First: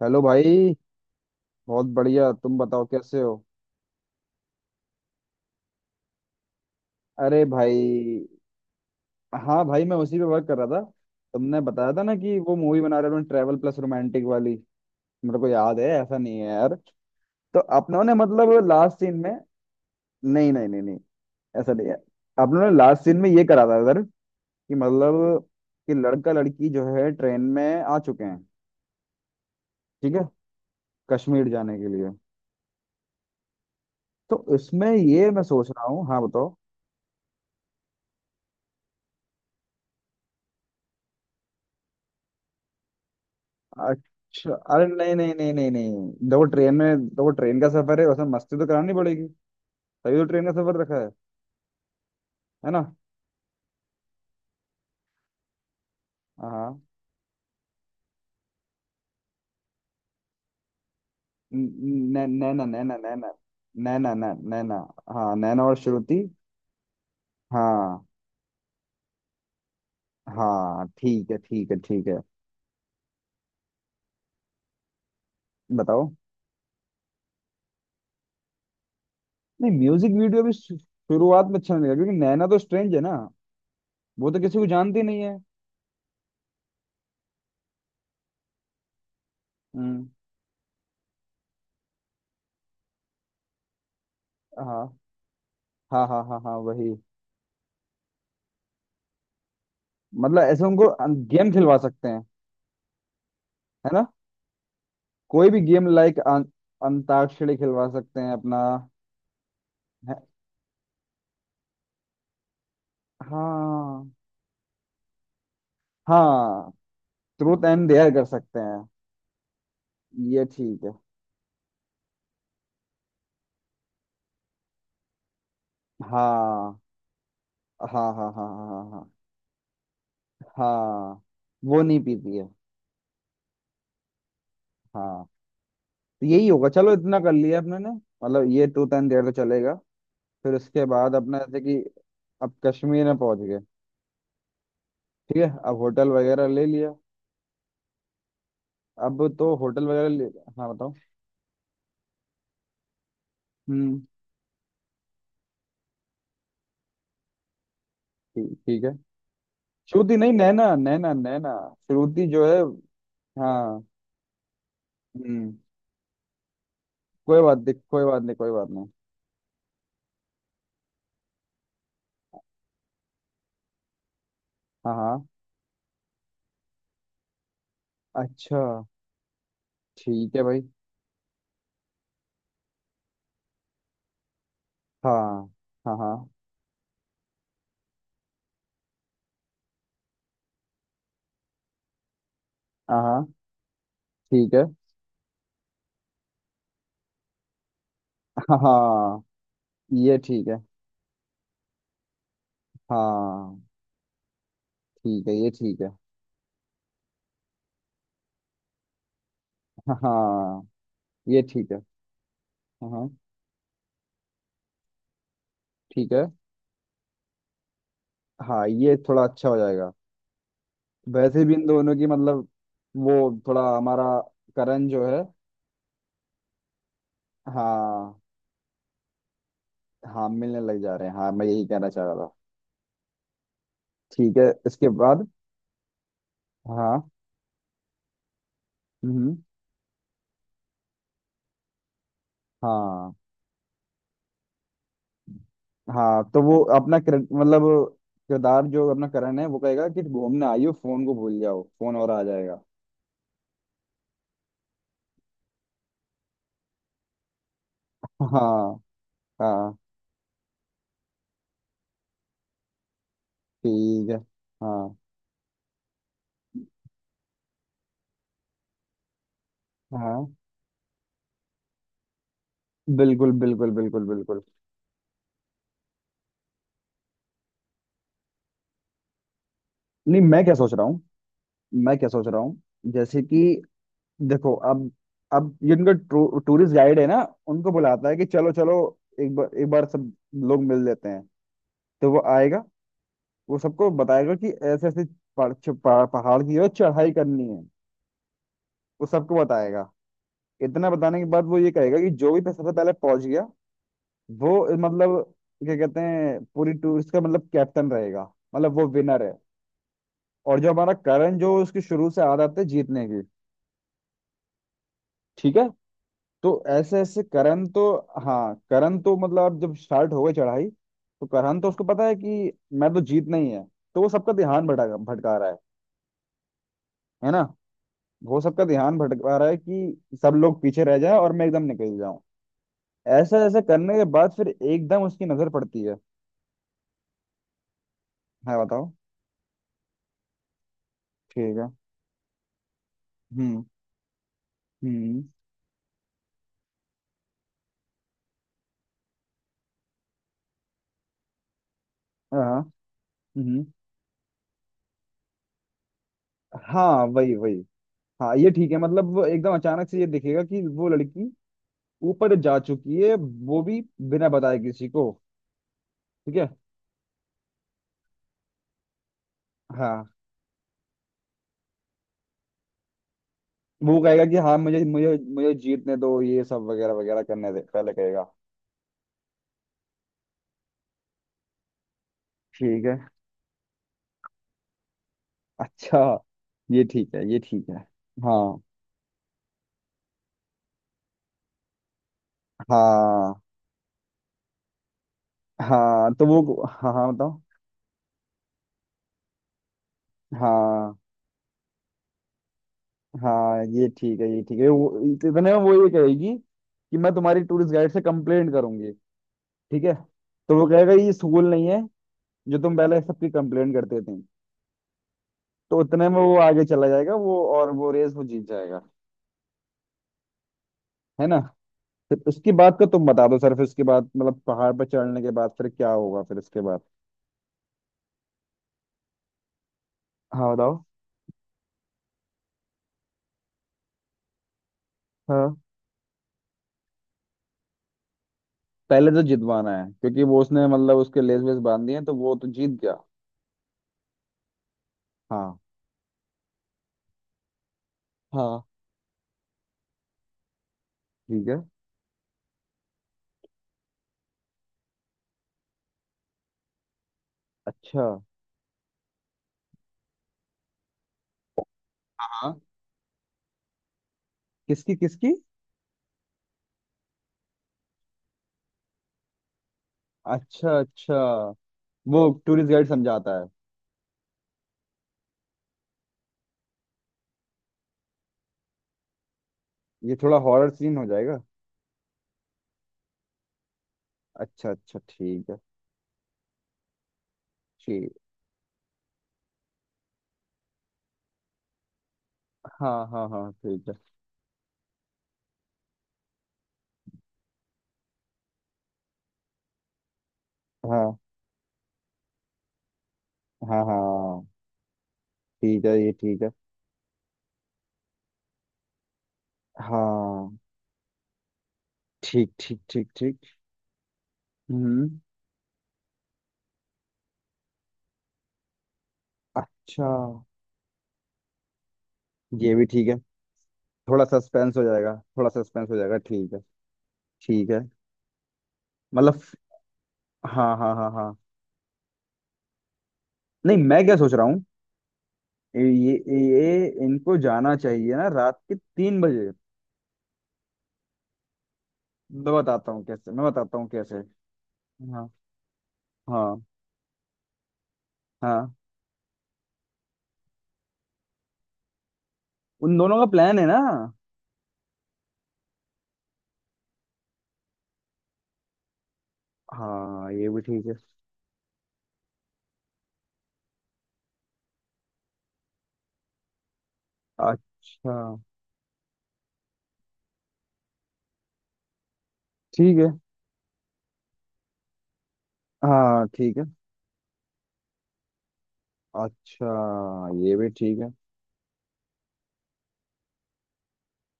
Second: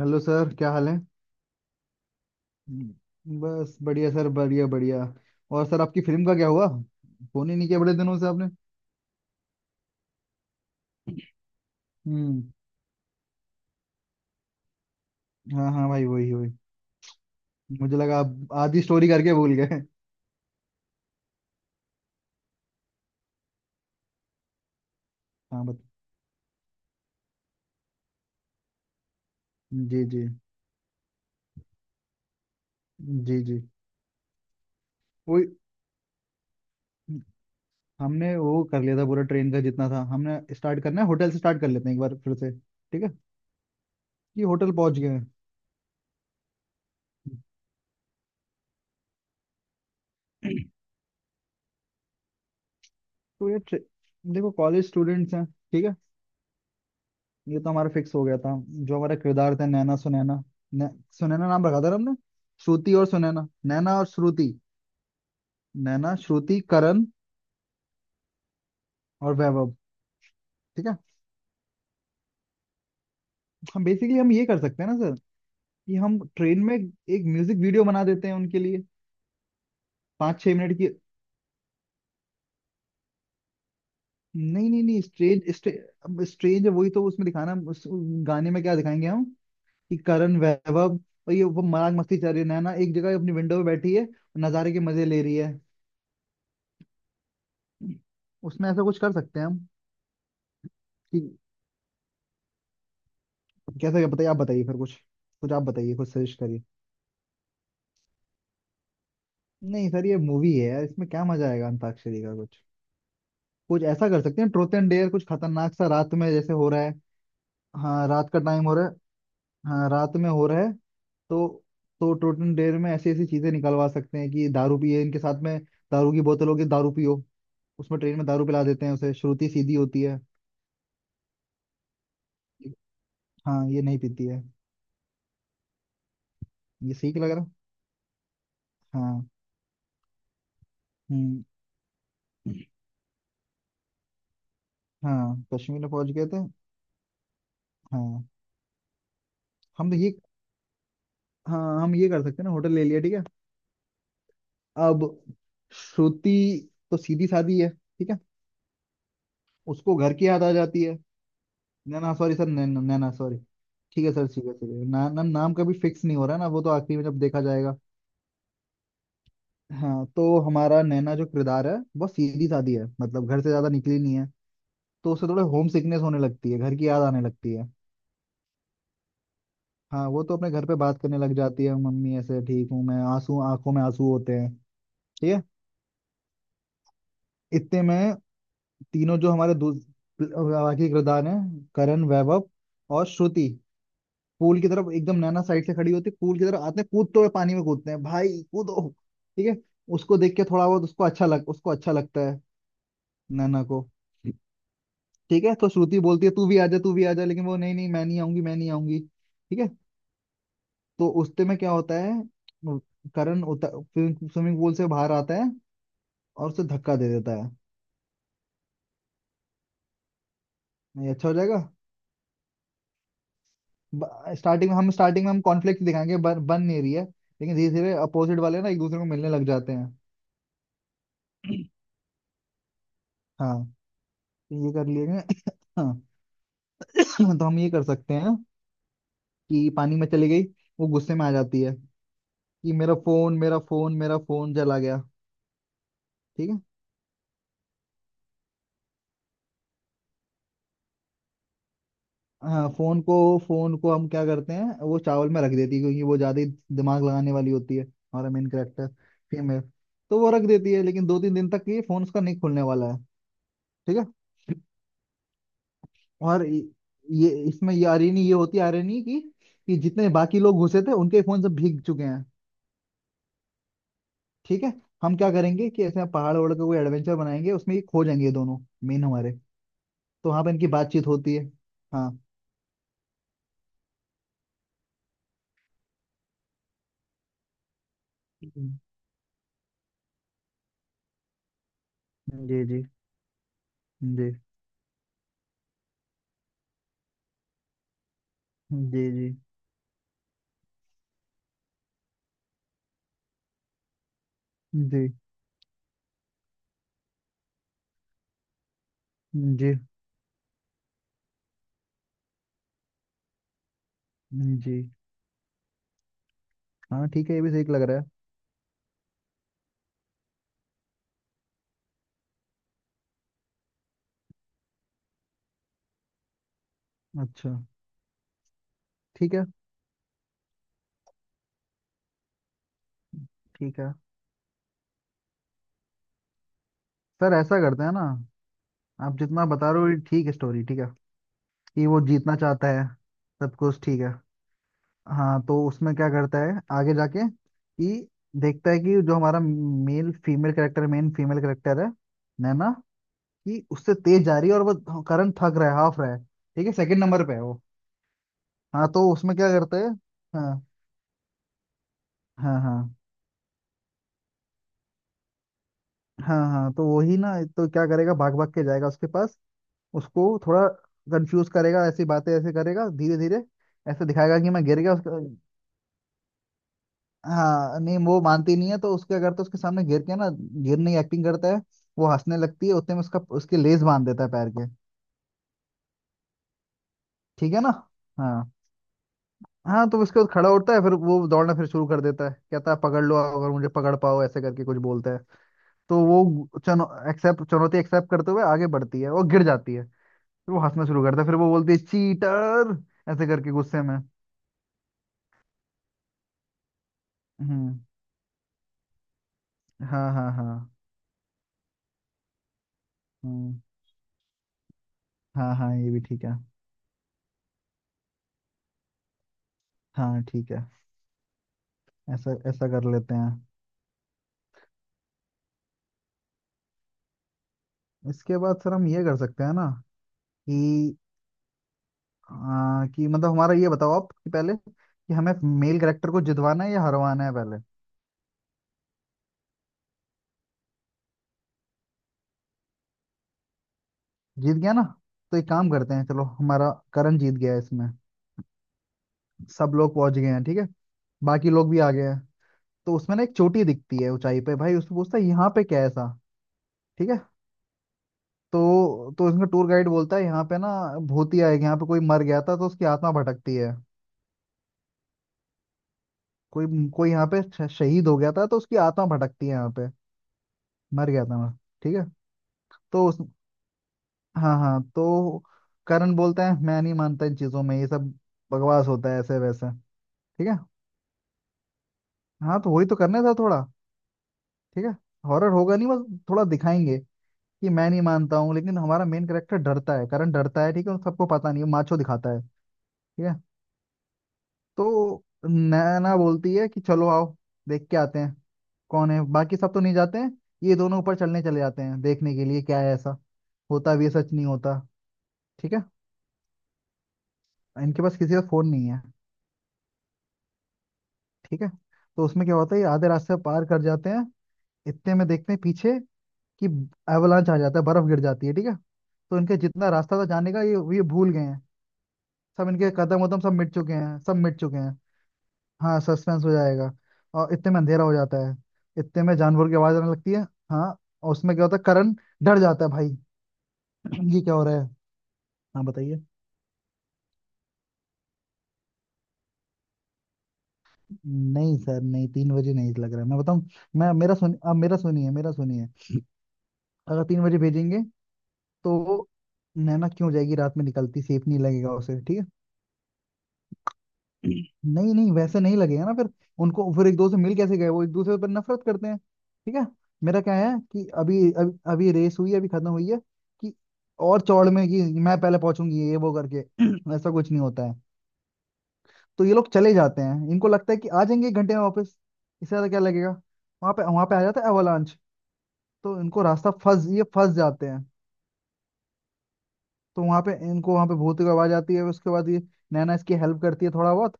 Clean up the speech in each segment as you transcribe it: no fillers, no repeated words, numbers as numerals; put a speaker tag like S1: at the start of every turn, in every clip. S1: Hello
S2: hello
S1: sir, क्या
S2: भाई।
S1: हाल है।
S2: बहुत बढ़िया, तुम बताओ कैसे हो।
S1: बस बढ़िया सर, बढ़िया बढ़िया। और सर, आपकी फिल्म का क्या हुआ।
S2: अरे
S1: फोन ही नहीं किया बड़े दिनों
S2: भाई,
S1: से आपने।
S2: हाँ भाई, मैं उसी पे वर्क कर रहा था। तुमने बताया था ना कि
S1: हम्म।
S2: वो मूवी बना रहे हो, ट्रैवल प्लस रोमांटिक वाली। मेरे को
S1: हाँ
S2: याद है,
S1: हाँ भाई,
S2: ऐसा
S1: वही
S2: नहीं है
S1: वही।
S2: यार। तो
S1: मुझे
S2: अपनों ने
S1: लगा आप
S2: मतलब
S1: आधी
S2: लास्ट
S1: स्टोरी
S2: सीन में।
S1: करके भूल गए।
S2: नहीं नहीं नहीं नहीं, ऐसा नहीं है। अपनों ने लास्ट सीन में ये करा था सर। कि मतलब
S1: हाँ बत
S2: कि लड़का लड़की जो है ट्रेन में आ चुके हैं।
S1: जी
S2: ठीक
S1: जी।
S2: है, कश्मीर जाने के लिए।
S1: जी जी।
S2: तो इसमें ये मैं
S1: वही।
S2: सोच रहा हूँ। हाँ बताओ।
S1: हमने वो कर लिया था पूरा ट्रेन का जितना था, हमने स्टार्ट करना है होटल से, स्टार्ट कर लेते हैं एक बार फिर से, ठीक है। ये
S2: अच्छा,
S1: होटल
S2: अरे
S1: पहुंच गए
S2: नहीं
S1: हैं।
S2: नहीं नहीं नहीं नहीं, देखो ट्रेन में, देखो ट्रेन का सफर है, उसमें मस्ती तो करानी पड़ेगी। तभी तो ट्रेन का सफर रखा है ना।
S1: तो ये ट्रे- देखो कॉलेज स्टूडेंट्स हैं, ठीक है।
S2: हाँ।
S1: ये तो हमारा फिक्स हो गया था, जो हमारे किरदार थे, नैना सुनैना। सुनैना नाम रखा था ना हमने।
S2: नैना
S1: श्रुति
S2: नैना
S1: और
S2: नैना।
S1: सुनैना, नैना और
S2: नैना नैना
S1: श्रुति।
S2: नैना। हाँ नैना और
S1: नैना,
S2: श्रुति।
S1: श्रुति, करण
S2: हाँ
S1: और वैभव।
S2: हाँ
S1: ठीक है।
S2: ठीक है ठीक है ठीक है।
S1: हम बेसिकली, हम ये कर सकते हैं ना सर, कि
S2: बताओ।
S1: हम ट्रेन में एक म्यूजिक वीडियो बना देते हैं उनके लिए,
S2: नहीं, म्यूजिक
S1: पाँच
S2: वीडियो भी
S1: छह मिनट की।
S2: शुरुआत में अच्छा नहीं लगा, क्योंकि नैना तो स्ट्रेंज है ना। वो तो किसी को
S1: नहीं नहीं नहीं,
S2: जानती नहीं है।
S1: स्ट्रेंज अब स्ट्रेंज है, वही तो उसमें दिखाना है। उस गाने में क्या दिखाएंगे हम, कि
S2: हम्म।
S1: करण वैभव और ये वो मजाक मस्ती चल रही है, नैना एक जगह अपनी विंडो में बैठी है और नज़ारे के
S2: हाँ
S1: मजे ले रही है।
S2: हाँ हाँ हाँ हाँ, वही।
S1: उसमें ऐसा कुछ कर सकते हैं हम,
S2: मतलब ऐसे उनको
S1: कि
S2: गेम खिलवा सकते हैं, है
S1: कैसे
S2: ना।
S1: क्या, बताइए आप बताइए फिर कुछ।
S2: कोई
S1: कुछ
S2: भी
S1: आप
S2: गेम
S1: बताइए, कुछ
S2: लाइक
S1: सजेस्ट करिए।
S2: अंताक्षरी खिलवा सकते हैं अपना।
S1: नहीं सर, ये
S2: है-
S1: मूवी है यार, इसमें क्या मजा आएगा अंताक्षरी का। कुछ कुछ ऐसा
S2: हाँ।
S1: कर सकते हैं, ट्रूथ एंड डेयर कुछ खतरनाक सा, रात में जैसे हो
S2: हाँ
S1: रहा है।
S2: ट्रूथ एंड
S1: हाँ,
S2: डेयर कर
S1: रात का
S2: सकते
S1: टाइम हो
S2: हैं।
S1: रहा है। हाँ, रात में
S2: ये
S1: हो रहा है।
S2: ठीक है।
S1: तो तो ट्रूथ एंड डेयर में ऐसी ऐसी चीजें निकलवा सकते हैं कि दारू पिए इनके साथ में। दारू की बोतल होगी,
S2: हाँ
S1: दारू पियो। उसमें
S2: हाँ
S1: ट्रेन में
S2: हाँ
S1: दारू
S2: हाँ
S1: पिला
S2: हाँ हाँ
S1: देते हैं
S2: हाँ।
S1: उसे, श्रुति सीधी होती है।
S2: हाँ। वो नहीं पीती है।
S1: हाँ, ये नहीं पीती है।
S2: हाँ, तो यही होगा, चलो
S1: ये सही
S2: इतना
S1: लग
S2: कर
S1: रहा।
S2: लिया अपने ने। मतलब ये ट्रूथ एंड
S1: हाँ।
S2: डेयर तो चलेगा। फिर उसके बाद अपना
S1: हम्म।
S2: जैसे कि अब कश्मीर में पहुंच गए। ठीक
S1: हाँ
S2: है, अब
S1: कश्मीर में
S2: होटल
S1: पहुंच गए थे।
S2: वगैरह ले लिया।
S1: हाँ।
S2: अब तो होटल
S1: हम तो
S2: वगैरह
S1: ये,
S2: ले। हाँ बताओ।
S1: हाँ हम ये कर सकते हैं ना, होटल ले लिया, ठीक है।
S2: हम्म।
S1: अब श्रुति तो सीधी सादी है, ठीक है।
S2: ठीक ठीक है।
S1: उसको घर
S2: श्रुति
S1: की
S2: नहीं,
S1: याद आ
S2: नैना
S1: जाती है।
S2: नैना नैना।
S1: नैना
S2: श्रुति
S1: सॉरी
S2: जो
S1: सर,
S2: है।
S1: नैना नैना सॉरी।
S2: हाँ।
S1: ठीक है सर, ठीक है, ठीक है ना, ना
S2: हम्म।
S1: नाम का भी फिक्स नहीं हो रहा है ना, वो तो आखिरी में जब
S2: कोई
S1: देखा
S2: बात नहीं,
S1: जाएगा।
S2: कोई बात नहीं, कोई बात नहीं।
S1: हाँ, तो हमारा नैना जो किरदार है वो सीधी सादी है, मतलब घर से ज्यादा निकली नहीं है।
S2: हाँ
S1: तो
S2: हाँ।
S1: उसे थोड़ा होम सिकनेस होने लगती है, घर की याद आने लगती है।
S2: अच्छा।
S1: हाँ, वो
S2: ठीक
S1: तो
S2: है
S1: अपने
S2: भाई।
S1: घर पे बात करने लग जाती है, मम्मी ऐसे ठीक हूँ मैं, आंसू आंखों में आंसू होते हैं।
S2: हाँ
S1: ठीक है।
S2: हाँ हाँ
S1: इतने में तीनों जो हमारे बाकी किरदार हैं, करण वैभव
S2: हाँ
S1: और
S2: हाँ।
S1: श्रुति,
S2: ठीक
S1: पूल
S2: है।
S1: की तरफ एकदम, नैना साइड से खड़ी होती है, पूल की तरफ आते हैं कूदते हुए, पानी में कूदते हैं, भाई कूदो।
S2: हाँ
S1: ठीक है।
S2: ये
S1: उसको देख के
S2: ठीक है।
S1: थोड़ा बहुत उसको अच्छा लग उसको अच्छा लगता है,
S2: हाँ
S1: नैना को।
S2: ठीक है,
S1: ठीक
S2: ये
S1: है। तो
S2: ठीक है।
S1: श्रुति बोलती है तू भी आजा तू भी आजा, लेकिन वो नहीं नहीं मैं नहीं आऊंगी मैं नहीं आऊंगी, ठीक है।
S2: हाँ
S1: तो उस
S2: ये
S1: में क्या
S2: ठीक है।
S1: होता है,
S2: हाँ हाँ।
S1: करण उतर स्विमिंग पूल से बाहर आता है
S2: ठीक है।
S1: और उसे धक्का दे देता है।
S2: हाँ, ये थोड़ा अच्छा हो जाएगा।
S1: नहीं, अच्छा हो
S2: वैसे भी
S1: जाएगा।
S2: इन दोनों की मतलब वो, थोड़ा हमारा।
S1: स्टार्टिंग में
S2: करण
S1: हम
S2: जो है।
S1: स्टार्टिंग में हम कॉन्फ्लिक्ट दिखाएंगे, बन बन नहीं रही है, लेकिन धीरे धीरे
S2: हाँ।
S1: अपोजिट वाले ना एक दूसरे को मिलने लग जाते हैं।
S2: हाँ मिलने लग जा रहे हैं, हाँ मैं यही कहना चाह रहा था।
S1: हाँ,
S2: ठीक है,
S1: तो ये कर
S2: इसके
S1: लिए
S2: बाद।
S1: गए। हाँ,
S2: हाँ।
S1: तो हम ये कर सकते हैं
S2: हम्म।
S1: कि पानी में चली गई, वो गुस्से में आ जाती है कि मेरा
S2: हाँ।
S1: फोन मेरा फोन मेरा फोन जला गया।
S2: हाँ तो
S1: ठीक
S2: वो
S1: है।
S2: अपना मतलब किरदार जो अपना करण है वो कहेगा कि घूमने आई हो, फोन को भूल जाओ, फोन और आ जाएगा।
S1: हाँ, फोन को हम क्या करते हैं, वो चावल में रख देती है, क्योंकि वो ज्यादा ही दिमाग लगाने वाली होती है, हमारा मेन
S2: हाँ।
S1: Character female.
S2: हाँ।
S1: तो वो रख देती है, लेकिन 2 3 दिन तक ये फोन उसका नहीं खुलने वाला है, ठीक
S2: ठीक है।
S1: है।
S2: हाँ।
S1: और ये इसमें ये आयरनी ये होती है, आयरनी की, कि जितने
S2: हाँ
S1: बाकी लोग घुसे थे उनके फोन सब भीग चुके हैं।
S2: बिल्कुल बिल्कुल बिल्कुल बिल्कुल।
S1: ठीक है। हम क्या करेंगे कि ऐसे पहाड़ वहाड़ का कोई एडवेंचर बनाएंगे, उसमें ये खो जाएंगे ये दोनों मेन हमारे।
S2: नहीं,
S1: तो वहां
S2: मैं
S1: पर
S2: क्या
S1: इनकी
S2: सोच रहा हूँ।
S1: बातचीत होती है।
S2: मैं क्या
S1: हाँ।
S2: सोच रहा हूँ। जैसे कि देखो, अब ये उनका टूरिस्ट गाइड है ना, उनको बुलाता है कि चलो चलो
S1: जी
S2: एक बार, एक बार सब लोग मिल लेते हैं। तो वो आएगा,
S1: जी जी
S2: वो सबको
S1: जी
S2: बताएगा कि ऐसे ऐसे पहाड़ पहाड़ की है, चढ़ाई करनी है। वो सबको
S1: जी
S2: बताएगा। इतना बताने के बाद वो ये कहेगा कि जो भी सबसे पहले पहुंच गया वो
S1: जी
S2: मतलब क्या कहते हैं पूरी टूरिस्ट का मतलब कैप्टन रहेगा, मतलब वो विनर है।
S1: जी
S2: और जो हमारा करण, जो उसकी शुरू से आदत है जीतने की।
S1: जी।
S2: ठीक है। तो ऐसे
S1: हाँ
S2: ऐसे
S1: ठीक है, ये भी सही
S2: करण
S1: लग
S2: तो।
S1: रहा
S2: हाँ करण तो मतलब अब जब स्टार्ट हो गई चढ़ाई तो करण तो उसको पता है कि मैं तो जीतना ही है। तो वो सबका ध्यान भटका भटका रहा है
S1: है।
S2: है ना।
S1: अच्छा
S2: वो सबका ध्यान
S1: ठीक
S2: भटका
S1: है।
S2: रहा है कि सब लोग पीछे रह जाए और मैं एकदम निकल जाऊं। ऐसा ऐसा
S1: ठीक है
S2: करने के बाद फिर एकदम उसकी नजर पड़ती है।
S1: सर, ऐसा करते हैं ना।
S2: हाँ बताओ।
S1: आप जितना बता रहे हो ये ठीक है, स्टोरी ठीक है,
S2: ठीक है।
S1: कि वो जीतना चाहता है, सब
S2: हम्म।
S1: कुछ ठीक है।
S2: हम्म।
S1: हाँ, तो उसमें क्या करता है, आगे जाके कि देखता है कि जो हमारा male female character main female character है,
S2: हाँ।
S1: नैना, कि
S2: हम्म।
S1: उससे तेज जा रही है और वो करंट थक रहा है, हाफ रहा है, ठीक है, सेकंड
S2: हाँ
S1: नंबर पे
S2: वही
S1: है
S2: वही।
S1: वो।
S2: हाँ ये ठीक है,
S1: हाँ, तो
S2: मतलब वो
S1: उसमें क्या
S2: एकदम
S1: करता
S2: अचानक
S1: है,
S2: से ये दिखेगा
S1: हाँ
S2: कि वो लड़की ऊपर जा
S1: हाँ हाँ
S2: चुकी है। वो भी बिना बताए किसी को। ठीक
S1: हाँ
S2: है।
S1: हाँ, तो वही ना, तो क्या करेगा, भाग भाग के जाएगा उसके पास,
S2: हाँ,
S1: उसको थोड़ा कंफ्यूज करेगा, ऐसी बातें ऐसे करेगा धीरे धीरे,
S2: वो
S1: ऐसे
S2: कहेगा कि
S1: दिखाएगा कि
S2: हाँ
S1: मैं गिर
S2: मुझे
S1: गया।
S2: मुझे मुझे जीतने दो, ये सब वगैरह वगैरह करने दे,
S1: हाँ,
S2: पहले
S1: नहीं वो
S2: कहेगा।
S1: मानती नहीं है, तो उसके अगर तो उसके सामने गिर के ना, गिरने की एक्टिंग करता है, वो हंसने लगती है,
S2: ठीक
S1: उतने
S2: है।
S1: में उसका उसके लेस बांध देता है पैर के।
S2: अच्छा। ये ठीक है, ये
S1: ठीक है
S2: ठीक
S1: ना।
S2: है।
S1: हाँ
S2: हाँ।
S1: हाँ। तो उसके बाद खड़ा होता है, फिर वो दौड़ना फिर शुरू कर देता है, कहता है पकड़ लो
S2: हाँ।
S1: अगर मुझे पकड़ पाओ ऐसे करके कुछ बोलता है। तो
S2: हाँ तो
S1: वो
S2: वो।
S1: चनो
S2: हाँ हाँ बताओ।
S1: एक्सेप्ट, चुनौती एक्सेप्ट करते हुए आगे बढ़ती है, वो गिर जाती है, फिर वो हंसना
S2: हाँ।
S1: शुरू करता है, फिर वो बोलती है चीटर ऐसे करके
S2: हाँ
S1: गुस्से
S2: ये
S1: में।
S2: ठीक है, ये ठीक है। वो इतने में वो ये कहेगी कि मैं तुम्हारी टूरिस्ट
S1: हम्म।
S2: गाइड से कंप्लेंट करूंगी। ठीक है।
S1: हाँ हाँ हाँ।
S2: तो वो कहेगा ये स्कूल नहीं है, जो तुम पहले सबकी
S1: हम्म।
S2: कंप्लेंट करते थे।
S1: हाँ हाँ,
S2: तो
S1: ये भी
S2: उतने में
S1: ठीक है।
S2: वो आगे चला जाएगा वो, और वो रेस वो जीत जाएगा,
S1: हाँ ठीक है।
S2: है ना। फिर
S1: ऐसा
S2: उसकी
S1: ऐसा
S2: बात का
S1: कर
S2: तुम
S1: लेते
S2: बता
S1: हैं।
S2: दो सर, फिर उसके बाद मतलब पहाड़ पर चढ़ने के बाद फिर क्या होगा, फिर इसके बाद।
S1: इसके बाद सर हम ये कर सकते हैं ना,
S2: हाँ बताओ।
S1: कि कि मतलब हमारा ये बताओ आप, कि पहले कि हमें
S2: हाँ
S1: मेल कैरेक्टर को जितवाना है या हरवाना है पहले।
S2: पहले तो जितवाना है, क्योंकि वो उसने मतलब उसके लेस वेस बांध दिए हैं, तो वो तो जीत गया।
S1: जीत गया ना, तो एक
S2: हाँ।
S1: काम करते हैं, चलो हमारा करण जीत गया है इसमें।
S2: हाँ।
S1: सब लोग पहुंच गए हैं, ठीक है,
S2: ठीक
S1: बाकी
S2: है।
S1: लोग भी आ गए हैं। तो उसमें ना एक चोटी दिखती है ऊंचाई पे, भाई उसको पूछता है यहाँ पे क्या है ऐसा, ठीक है।
S2: अच्छा।
S1: तो इसमें टूर गाइड बोलता है यहाँ पे ना भूतिया है, यहाँ पे कोई मर गया था
S2: हाँ।
S1: तो उसकी आत्मा भटकती है।
S2: किसकी किसकी।
S1: कोई, कोई यहाँ पे शहीद हो गया था तो उसकी आत्मा भटकती है यहाँ पे,
S2: अच्छा
S1: मर
S2: अच्छा।
S1: गया था ना, ठीक है।
S2: वो टूरिस्ट गाइड
S1: तो उस,
S2: समझाता है।
S1: हाँ हाँ, तो करण बोलता है मैं नहीं मानता इन चीजों में, ये सब बकवास होता है ऐसे वैसे।
S2: ये थोड़ा
S1: ठीक है।
S2: हॉरर सीन हो जाएगा।
S1: हाँ, तो वही तो करने था थोड़ा।
S2: अच्छा
S1: ठीक है।
S2: अच्छा ठीक
S1: हॉरर
S2: है।
S1: होगा नहीं, बस थोड़ा दिखाएंगे कि मैं नहीं
S2: ठीक।
S1: मानता हूँ, लेकिन हमारा मेन कैरेक्टर डरता है, करण डरता है, ठीक है, और सबको पता नहीं है, माचो दिखाता है।
S2: हाँ
S1: ठीक
S2: हाँ
S1: है।
S2: हाँ ठीक है।
S1: तो नैना बोलती है कि चलो आओ देख के आते हैं कौन है, बाकी सब तो नहीं जाते हैं, ये दोनों ऊपर
S2: हाँ
S1: चलने चले जाते हैं देखने के लिए क्या है ऐसा।
S2: हाँ
S1: होता भी है, सच
S2: हाँ।
S1: नहीं होता। ठीक है।
S2: ठीक है, ये ठीक है।
S1: इनके पास किसी का फोन नहीं है।
S2: हाँ।
S1: ठीक है, तो उसमें
S2: ठीक
S1: क्या होता
S2: ठीक
S1: है, ये
S2: ठीक
S1: आधे रास्ते
S2: ठीक।
S1: पार कर जाते हैं,
S2: हम्म।
S1: इतने में देखते हैं पीछे कि एवलांच आ जाता है, बर्फ गिर जाती है, ठीक है। तो इनके जितना
S2: अच्छा।
S1: रास्ता था जाने का ये भूल गए हैं, सब
S2: ये भी
S1: इनके
S2: ठीक है।
S1: कदम वदम सब मिट चुके हैं,
S2: थोड़ा
S1: सब मिट
S2: सस्पेंस
S1: चुके
S2: हो
S1: हैं।
S2: जाएगा, थोड़ा सस्पेंस हो
S1: हाँ,
S2: जाएगा,
S1: सस्पेंस हो
S2: ठीक है।
S1: जाएगा। और
S2: ठीक
S1: इतने में
S2: है।
S1: अंधेरा हो जाता है, इतने में
S2: मतलब।
S1: जानवर की आवाज आने लगती है।
S2: हाँ
S1: हाँ,
S2: हाँ हाँ
S1: और
S2: हाँ।
S1: उसमें क्या होता है, करण डर जाता है भाई।
S2: नहीं, मैं क्या सोच
S1: ये
S2: रहा
S1: क्या
S2: हूँ।
S1: हो रहा है। हाँ
S2: ये
S1: बताइए।
S2: ये इनको जाना चाहिए ना रात के 3 बजे।
S1: नहीं सर, नहीं तीन
S2: मैं
S1: बजे
S2: बताता
S1: नहीं
S2: हूँ
S1: लग रहा है,
S2: कैसे,
S1: मैं
S2: मैं
S1: बताऊं।
S2: बताता हूँ
S1: मैं
S2: कैसे।
S1: मेरा सुन अब मेरा
S2: हाँ।
S1: सुनिए, मेरा सुनिए।
S2: हाँ।
S1: अगर 3 बजे भेजेंगे
S2: हाँ
S1: तो नैना क्यों जाएगी, रात में निकलती सेफ नहीं लगेगा उसे, ठीक है।
S2: उन दोनों का प्लान है ना।
S1: नहीं नहीं वैसे नहीं लगेगा ना फिर, उनको फिर एक दूसरे से मिल कैसे गए, वो एक दूसरे पर नफरत करते हैं, ठीक है।
S2: हाँ
S1: मेरा
S2: ये
S1: क्या
S2: भी
S1: है
S2: ठीक है।
S1: कि अभी अभी, अभी रेस हुई है, अभी खत्म हुई है, कि और चौड़ में कि मैं पहले पहुंचूंगी ये वो करके, ऐसा कुछ नहीं होता है।
S2: अच्छा।
S1: तो ये लोग चले जाते हैं, इनको लगता है कि आ जाएंगे एक घंटे में वापस, इससे ज्यादा
S2: ठीक
S1: क्या
S2: है।
S1: लगेगा। वहां पे आ जाता है एवलांच, तो
S2: हाँ
S1: इनको
S2: ठीक है।
S1: रास्ता फंस ये फंस जाते हैं।
S2: अच्छा।
S1: तो वहां पे
S2: ये भी
S1: इनको
S2: ठीक
S1: वहां
S2: है।
S1: पे भूत की आवाज आती है, उसके बाद ये नैना इसकी हेल्प करती है थोड़ा बहुत,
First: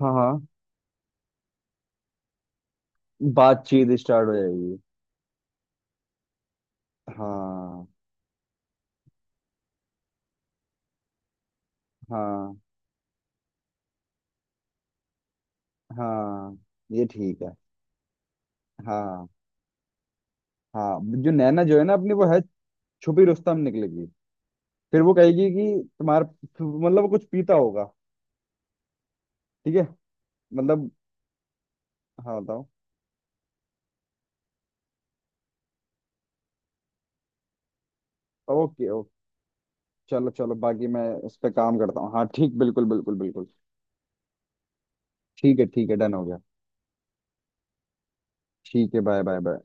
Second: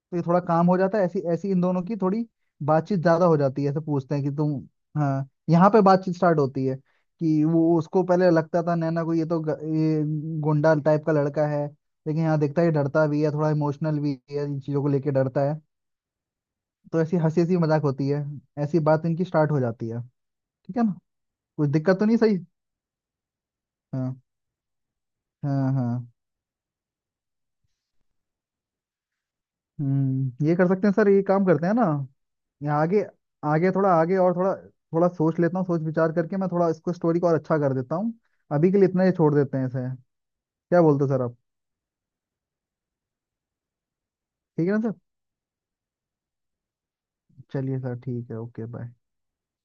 S2: हाँ
S1: ये थोड़ा
S2: हाँ।
S1: काम हो जाता है, ऐसी ऐसी इन दोनों की थोड़ी बातचीत ज्यादा हो जाती है, ऐसे
S2: बातचीत
S1: पूछते हैं
S2: स्टार्ट
S1: कि
S2: हो
S1: तुम।
S2: जाएगी।
S1: हाँ, यहाँ पे बातचीत स्टार्ट होती है, कि वो
S2: हाँ।
S1: उसको पहले लगता था नैना को ये तो ये गुंडा टाइप का लड़का है, लेकिन यहाँ
S2: हाँ
S1: देखता है ये डरता भी है थोड़ा, इमोशनल भी है, इन चीजों को लेके डरता है।
S2: हाँ।
S1: तो
S2: ये
S1: ऐसी हंसी
S2: ठीक है।
S1: हंसी मजाक होती है, ऐसी बात इनकी
S2: हाँ
S1: स्टार्ट हो जाती है, ठीक है ना।
S2: हाँ जो नैना
S1: कुछ
S2: जो है ना
S1: दिक्कत तो
S2: अपनी
S1: नहीं,
S2: वो
S1: सही।
S2: है, छुपी रुस्तम निकलेगी।
S1: हाँ
S2: फिर वो कहेगी
S1: हाँ
S2: कि
S1: हाँ।
S2: तुम्हारा मतलब वो कुछ पीता होगा। ठीक है।
S1: हम्म, ये कर सकते
S2: मतलब।
S1: हैं सर, ये काम करते हैं ना,
S2: हाँ बताओ।
S1: यहाँ आगे, आगे थोड़ा आगे, और थोड़ा थोड़ा सोच लेता हूँ, सोच विचार करके मैं थोड़ा इसको स्टोरी को और अच्छा कर देता हूँ। अभी के
S2: ओके
S1: लिए इतना
S2: ओके।
S1: ही छोड़ देते हैं इसे।
S2: चलो चलो,
S1: क्या
S2: बाकी
S1: बोलते
S2: मैं
S1: हो सर
S2: इस
S1: आप,
S2: पे काम करता हूँ, हाँ ठीक, बिल्कुल बिल्कुल बिल्कुल।
S1: ठीक है ना सर।
S2: ठीक है ठीक है, डन हो गया।
S1: चलिए सर, ठीक है, ओके बाय।
S2: ठीक है, बाय बाय बाय।